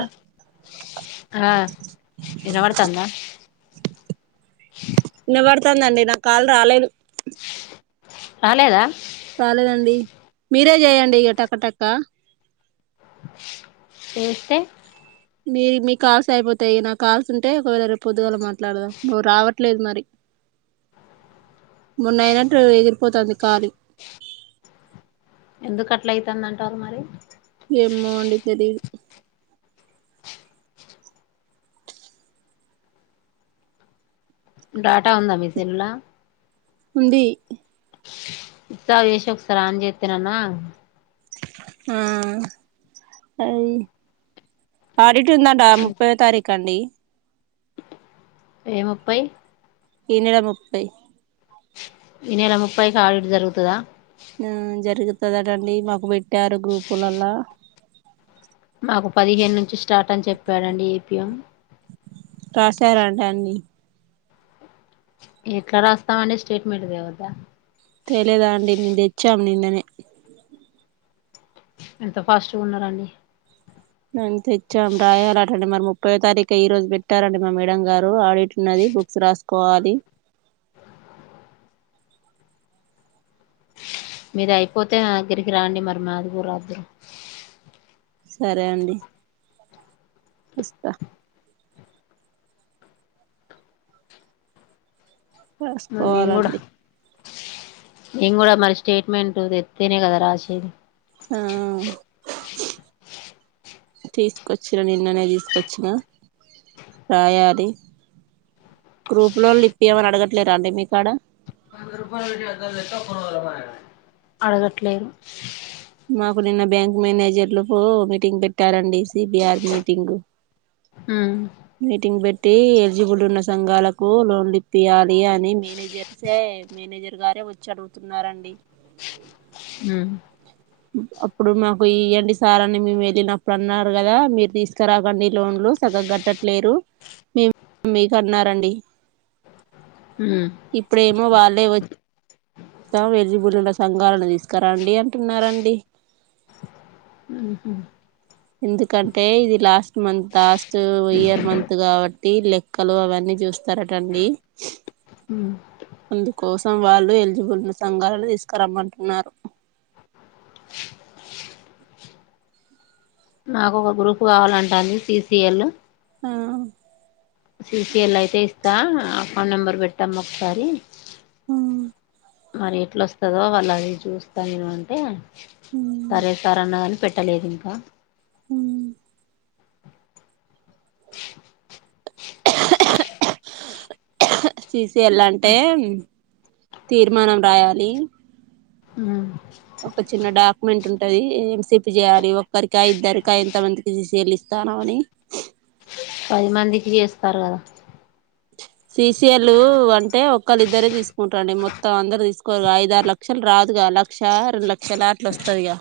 అ ఆ ఇనపడ్తందా ఇనపడ్తందండి నాకు కాల్ రాలేదు రాలేదా రాలేదండి మీరే చేయండి ఇగ టక టక చేస్తే మీ మీ కాల్స్ అయిపోతాయి నాకు కాల్స్ ఉంటే ఒకవేళ రేపు పొద్దుగల మాట్లాడదాం నువ్ రావట్లేదు మరి [unintelligible] మన్నయినట్లు ఎగిరిపోతుంది ఖాలి ఎందుకు అట్ల ఐతుంది అంటారు మరి ఏమో అండి తెలీదు డాటా ఉందా మీసెలుల ఉంది స్విచ్ ఆఫ్ చేసి ఒకసారి ఆన్ చేస్తే అన ఆ అది ఆడిట్ ందాంట ముప్పై తారీఖ అండి ఏ ముప్పై ఈ నెల ముప్పై ఈ నెల ముప్పై కి ఆడిట్ జరుగుతుందా ఆ జరుగుతుందిటండి మాకు పెట్టారు గూపులలా నాకు పదిహేను నుంచి స్టార్ట్ అని చెప్పాడండి ఏపీఎం రాశారా అండి అన్ని ఎట్లా రాస్తామ అండి స్టేట్మెంట్ దే వద్దా తెలిదా అండి మేం తెచ్చాం నిననే ఎంత ఫాస్ట్గా ఉన్నారండి నంచి తెచ్చాం రాయాల డి మరి ముప్పయో తారీఖు ఈ రోజు పెట్టారండి మా మేడం గారు ఆడిట్ ఉన్నది బుక్స్ రాసుకోవాలి మిది అయిపోతే మా దగ్గరికి రాండి మరి మాదిగు రాద్దరు సరే అండి వస్తా కసుకోవాలండి నేమ్ కూడా మరి స్టేట్మెంట్ తెత్తేనే కదా రాచేది ఆ తీసుకొచ్చిన నిన్ననే తీసుకొచ్చిన రయది గ్రూప్ లో ఇప్పియమని అడగట్లేరా అండి మీకాడ ర అడగట్లేదు మాకు నిన్న బ్యాంక్ మేనేజర్లు పో మీటింగ్ పెట్టారండి సిబిఆర్ మీటింగ్ ఉమ్ మీటింగ్ పెట్టి ఎలిజిబుల్ ఉన్న సంఘాలకు లోన్లు ఇప్పయాలి అని మేనేజర్ స మేనేజర్ గారే వచ్చి అడుగుతున్నారండి అ అప్పుడు మాకు ఇవ్వండి సార్ని మేము వెళ్ళినప్పుడు అన్నారు కదా మీరు తీసుకురాకండి లోన్ లో సగగ గట్టట్లేరు మీకు అన్నారండి ఉమ్ ఇప్పుడేమో వాళ్ళే వచ్చ ప్రతం ఎజిబులిల సంఘాలను తీసుకురండి అంటున్నార కుడి ఉహు ఎందుకంటే ఇది last month last year month కాబట్టి లెక్కలు అవన్నీ చూస్తారటండి హు అందుకోసం వాళ్ళు ఎలిజిబుల్ ఉన్న సంఘాలను తీసుకురమ్మంటున్నారు నాకు ఒక గ్రూప్ కావాలంట అంది సిసిఎల్ ఆ సిసఎల్ అయితే ఇస్తా అకౌంట్ నెంబర్ పెట్టమ్మా ఒకసారి మ్ మరి ఎట్ల వస్తుందో వాళ్ళు అది చూస్తా నేను అంటే మ్ సరే సార్ అన్నదని పెట్ కట్టలేదు ఇంకా హ్మ్మ్ తీసియాలి అంటే తీర్మానం రాయాలి ఒక చిన్న డాక్యుమెంట్ ఉంటు ఉంటది ఏం సిప్ చేయాలి ఒక్కరికా ఇద్దరికా ఎంత మందికి సేలి ఇస్తానవు అని పది మందికి చేస్తారు కదా ససిఎలు అంటే ఒకళ్ళ ఇద్దరే తీసుకుంటారండి మొత్తం అందరుూ తీసుకోవరు ఐదు ఆరు లక్షలు రాదుగా లక్ష రెండు లక్షలులాట్లు వస్తది ఇ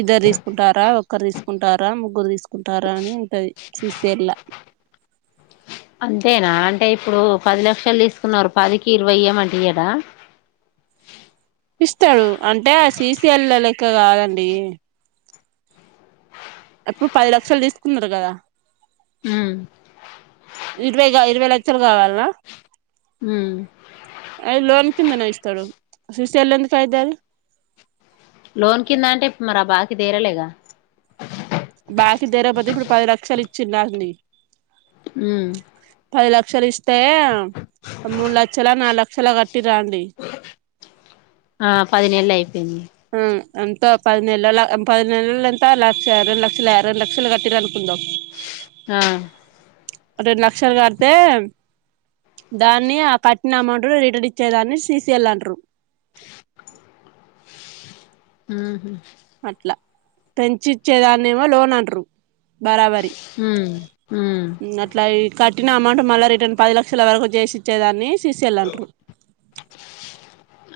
ఇద్దరు తీసుకుంటారా ఒక్కరు తీసుకుంటారా ముగ్గురు తీసుకుంటారా అని ఉంటది చూస్ చేయల అంతేనా అంటే ఇప్పుడు పది లక్షలు తీసుకున్నారు పదికి ఇరవై ఇయ్యమంటే ఇయ్యర ఇస్తాడు అంటే ఆ ససిీఎల్ లెక్క కాదండి ఎప్పుడు పది లక్షలు తీసుకున్నారు కదా ఇరవై ఇరవై లక్షలు కావాలన అయి లోన్ కింద నే ఇస్తాడు సిసిఎల్ ఎలా అవుది అది లోన్ కింద అంటే మరా బాకి తీరలేగా బాకి తీరకపోతే ఇప్పుడు పది లక్షలు ఇచ్చి దాన్ని హ్మ్మ్ పది లక్షలు ఇస్తే మూడు లక్షల నాలుగు లక్షలా కట్టి రండి ఆ పదినేళ్ళు అయిపోయింది ఆ అంతా పది నెలల పది నెలల ఎంత లక్ష రెండు లక్షలు రెండు లక్షలు కట్టిరు అనుకుంట ద హా రెండు లక్షలు కడితే దాన్ని ఆ కట్టిన అమౌంట్ రిటర్న్ ఇచ్చేదాన్ని సిసిఎల్ అంటరు ఉహు అట్లా పెంచిచ్చేదాన్ని ఏమో లోన్ అంటారు బరాబర్ హ్మ్మ్ హ్మ్మ్ పట్టిన అమౌంట్ మళ్ళీ రిటర్న్ పది లక్షల వరకు చేసి ఇచ్చేదాన్ని సిసిఎల్ అంటారు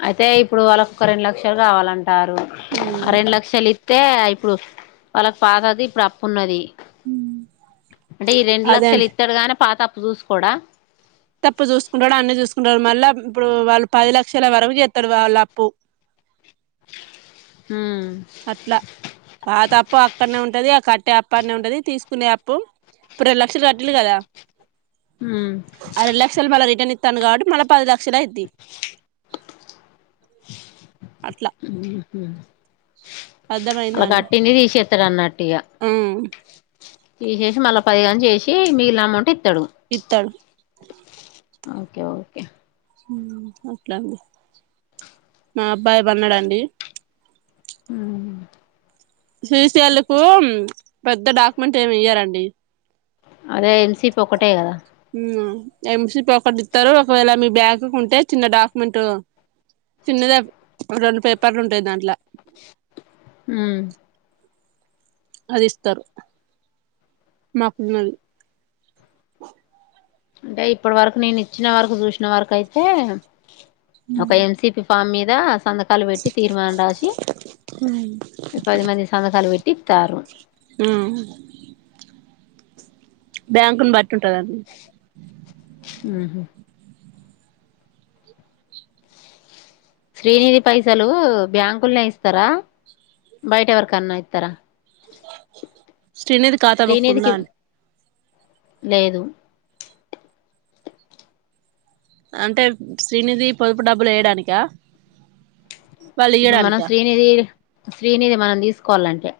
అయితే ఇప్పుడు వాళ్ళకు ఒక రెండు లక్షలు కావాలంటారు ఆ రెండు లక్షలు అే ఇప్పుడు వాళ్ళ ఫాదర్ కి ఇప్పుడు అప్పు ఉన్నది అంటే ఈ రెండు అదే లక్షలు అండి ఇత్తడుగానీ పాత అప్పు చూసుకోడా తప్పు చూసుకుంటాడు అన్ని చూసుకుంటాడు మళ్ళా ఇప్పుడు వాళ్ళు పది లక్షల వరకు చెస్తాడు వాళ్ళ అప్పు ఉమ్ అట్లా పాతప్పు అక్కడనే ఉంటది ఆ క ట్ట అప్ప ఆడనే ఉంటది తీసుకునే అప్పు ఇప్పుడు రెండు లక్షలు కట్టిలు కదా ఉమ్ ఆ రెండు లక్షలు మళ్ళీ రిటర్న్ ఇచ్ తను కాబట్టి మళ్ళ పది లక్షలు అయిది ఉహు అర్థమయిందా అలా అండి కట్టింది తీసేస్తారు అనుకుంట ఇగ ఆ తీసేసి మళ్ళా పదిగాని చేసి మిగిలిల అమౌంటే ఇత్తడు ఓకే ఓకే అట్లాండి ఆ అబ్బాయి బాగున్నాడా అండి హ్మ్మ్ సిసిఎల్ కు పెద్ద డాక్యుమెంట్ ఏమి ఇయ్యారండి అదే ఎల్ సిపి ఒక్కటే కదా ఉమ్ ఎంసిపి అకౌంట్ ఇత్తరు ఒకవేళ మీ బ్యాగ్ కు ఉంటే చిన్న డాక్యుమెంట్ చిన్నదే రెండు పేపర్లు ఉంటాయి దాంట్ల ఉమ్ అది ఇస్తారు మాకు ఉన్నది అంటే ఇప్పటి వరకు నేను ఇచ్చిన వరకు చూసిన వరకు అయితే ఒక ఎంసిపి ఫామ్ మీద సంతకాలు పెట్టి తీర్మానం రాసి ఉ పది మంది సంతకాలు పెట్టి ఇతన్రు ఉహూ బ్యాంకున్ బట్ ఉంటది ఉహు శ్రీనిధి పైసలు బ్యాంకుల్నే ఇస్తారా బయట ఎవరికన్నా ఇత్తరా శ్రీనిధి ఖాతా బుక్ శ్రీనిధికి ఉందండి లేదు అంటే శ్రీనిధి పొదుపు డబ్బులు ఎయడానికా ఇప్పుడు మనం శ్రీనిధి శ్రీనిధి మనం తీసుకోవాలంటే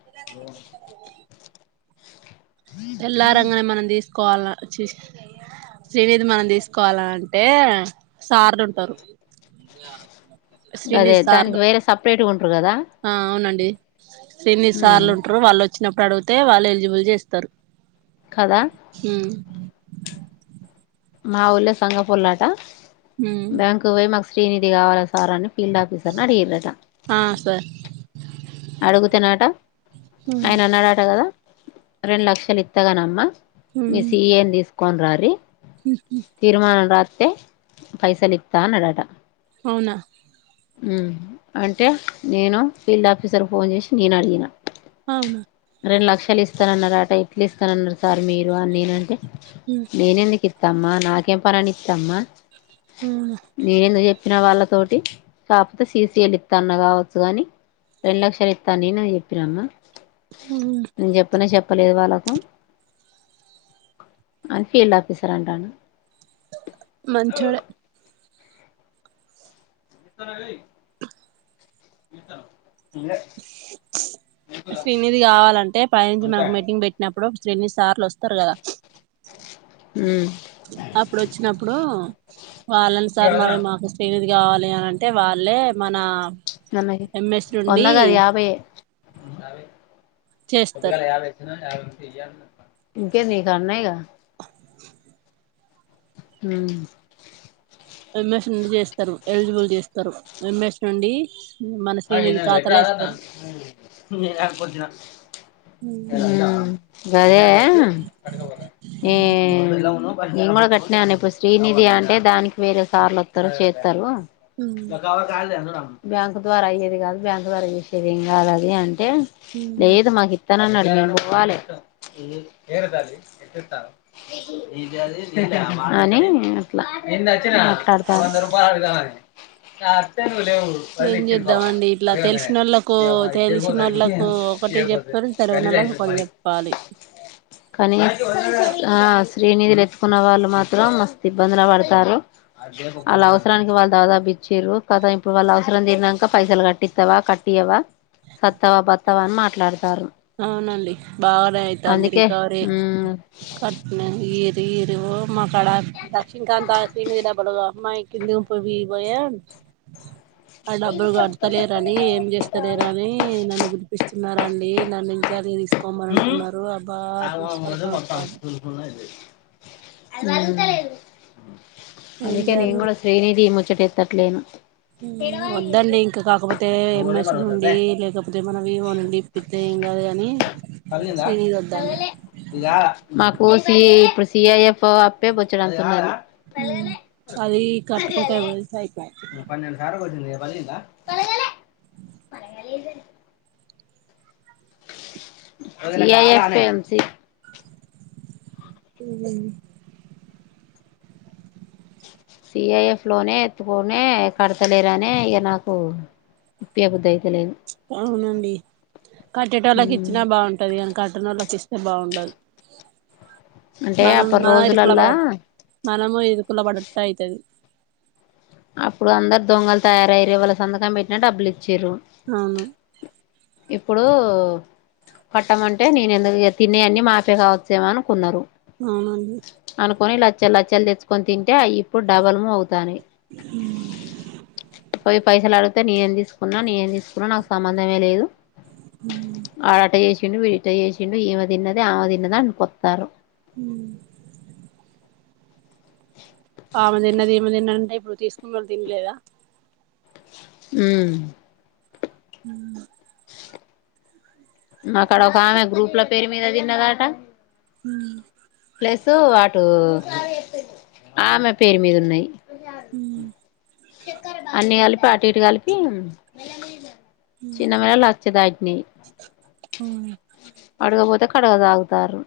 తెల్లరంగనే మనం తీసుకోవాల చి శ్రీనిధి మనం తీసుకోవాల అంటే సార్లు ఉంటారు శ్రీని అదే దానికి సార్లు వేరే సపరేట్గా ఉంటారు కదా ఆ అవునండి శ్రీని ఉమ్ సార్లు ఉంటారు వాళ్ళు అ వచ్చినప్పుడు అడిగితే వాళ్ళు ఎలిజిబుల్ చేస్తారు కదా ఉమ్ మా ఊళ్ళ సంగపూలాట ఉమ్ బ్యాంకు పోయి మాకు శ్రీనిధి కావాలా సార్ అని ఫీల్డ్ ఆఫీసర్ అడిగిర్రు అట ఆ సార్ అడుగుతేన్నాట ఉమ్ ఆయన అన్నాడాట కదా రెండు లక్షలు ఇత్తగానమ్మ మీ ఉమ్ సిఏనీ తీసుకొనిరారి తీర్మానం రాసి తే పైసాలితా అన్నాడట అవునా హ్మ్ అంటే నేను ఫీల్డ్ ఆఫీసర్ ఫోన్ చేసి నేను అడిగిన అవును రెండు లక్షలు ఇస్తానన్నారు అట ఎట్లు ఇస్తానన్నారు సార్ మీరు అని నేనంటే ఉమ్ నేను ఎందుకు ఇ ఇస్తమ్మా నాకేం పనిని ఇస్తామ్మా అవునా నేను ఎందుకు చెప్పినా వాళ్ళ తోటి కాపోతే సీసి చేపిస్తా అన్న కావచ్చు కాని రెండు లక్షలు ఇస్తా అని నేన అందుకు చెప్పినమ్మా ఉమ్ నేను చెప్పన చెప్ప ప లేదు వాళ్ళకు అని ఫీల్డ్ ఆఫీసర్ అంటండు మంచోడే ఎత్తర గయి ఇత శ్రీనిధి కావాలంటే పై నుంచి మనకు మీటింగ్ పెట్టినప్పుడు శ్రీని సార్లు వస్తారు కదా ఉమ్ అప్పుడు వచ్చినప్పుడు వాళ్ళని సార్ మా మాకు శ్రీనిధి గావాలే అని అంటే వాళ్ళే మన న ఎంఎస్ [inaudible] నుండి ఒందగాదు యాభైయ చేస్తారు ఎ ఇంకేంది నికడా ఉన్నాయి కదా ఉమ్ ఎంఎస్ నుండి చేస్తారు ఎలిజిబుల్ చేస్తారు ఎంఎస్ నుండి మన అ ఇ శ్రీనిధి వెక ఖాతాలో అదా వేస్తారు ననుపోతనా ఉమ్ గదే ఏ నేను కూడా గట్టనే అన్న ఇప్పుడు శ్రీనిధి అంటే దానికి వేరే సార్లు వత్తారు చెత్తారు బ్యాంక్ ద్వారా అయేది కాదు బ్యాంకు ద్వారా చేసేది ఏం కాదు అది అంటే లేదు మాకు ఇత్తనని అన్నాడు నేను పోవాలే అని అట్లా నిన్న వచ్చిన వంద రూపాయ అడుగుదామని నీవు లేవు చద్దమండి ఇట్లా తెలిసినోళ్ళలకు తెలిసినోళ్ళలకు ఒకటి చెప్తారు తెలవనోళ్లకు వాళ్ళకి ఒకటి చెప్తారు పాలు కానీ ఆ శ్రీనిధులు ఎత్తుకున్న వాళ్ళు మాత్రం మస్తు ఇబ్బందులు పడతారు వాళ్ళ అవసరానికి వాళ్ళ దాదాపు ఇచ్చారు కదా ఇప్పుడు వాళ్ళు అవసరం తిరక పైసలు కట్టిస్తావా కట్టియవా సత్తవా బత్తవా అని మాట్లాడుత అవునండి బానే అయిత అంది అందుకే రకావరి మ్మ్ కట్నం ఈరు ఈరు మా కాడ లక్ష్మీకాంత శ్రీనిధి డబ్బులు అడుగు అమ్మ ఇదొక వివో ఎన్ ఆ డబ్బులు కడతలేరని ఏం చేస్తలేర అని నన్ను పిలిపిస్తున్నారండి నన్ను ఇంచార్జ్ తీసుకోమని అంటున్నారు ఆ ఆబా తలకాయ నొత్తాంది ఏం అందుకే నీను చేయాలో కూడా శ్రీనిధి ఇచ్చేటట్టు లేను వద్దండి ఇంకా కాకపోతే ఎంఎస్ నుండి లేకపోతే మనవివ నుండి ఇప్పితే ఏం గాదు గాని పలిగిందా పలుగలే ఇది గాధ మాకు సీ ఏ సిఐఎఫ్ యాప్ ఏ బొచ్చడంతున్నారు అది కట్టుకుంటే వదిలేస్తే అయిపోయే అలిగిందా తలగలే సిఐఎఫ్ ఎం సి ఉ హు సిఐఎఫ్ లోనే ఎత్తుకొని కడతలేరా అనే ఇగ నాకు ఇప్పియ్య బుద్ధవతలేదు అవునండి కట్టేటోళ్ళకి ఇచ్చినా మ్మ్ బాగుంటది కానీ కట్ట నోళ్ళకి ఇస్తే ఇస్తే బాగుండదు అంటే మనం అప్పటి ఇరుకుల రోజులల్లా పడం మనము ఇరుకుల పడ్డట్టు అయితది అప్పుడు అందరు దొంగలు తయారయిండ్రు ఎవలు సంతకం పెట్టినా డబ్బులు ఇచ్చే అవును ఇప్పుడు కట్టమంటే నేను ఎందుకు తినే అన్ని మాఫే కావచ్చేమో అనుకున్నారు అవును అండి అనుకొని లచ్చలు లచ్చలు తెచ్చుకొని తింటే ఇప్పుడు డబల్ యు అవుతాన్నయి బైకు సౌండ్ పోయి పైసలు అడిగితే నేనేం తీసుకున్నా నేను ఏం తీసుకున్నా నాకు సంబంధమే లేదు ఆడ అట్ట చేసిండు వీడు ఇట్ట చేసిండు ఈమె తిన్నది ఆమె తిన్నది అని కొత్తారు ఊ ఆమె తిన్నది ఈమే తిన్నది ఇప్పుడు తీసుకున్న వాళ్ళు తిన లేదా ఊ ఉ అక్కడ ఒక ఆమె గ్రూప్ ల పేరు మీద తిన్నదట ఊ ప్లస్ అటు ఆమె పేరు మీద ఉన్నాయి అన్ని కలిపి అటు ఇటు కలిపి చిన్న మేళ లచ్చదాట్నయి అడుగపోతే కడగదాగుతారు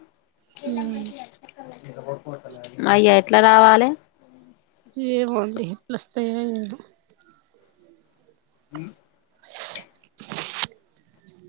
ఊ అయ్య ఎట్లా రావాలి వస్తయో లేదో ఊ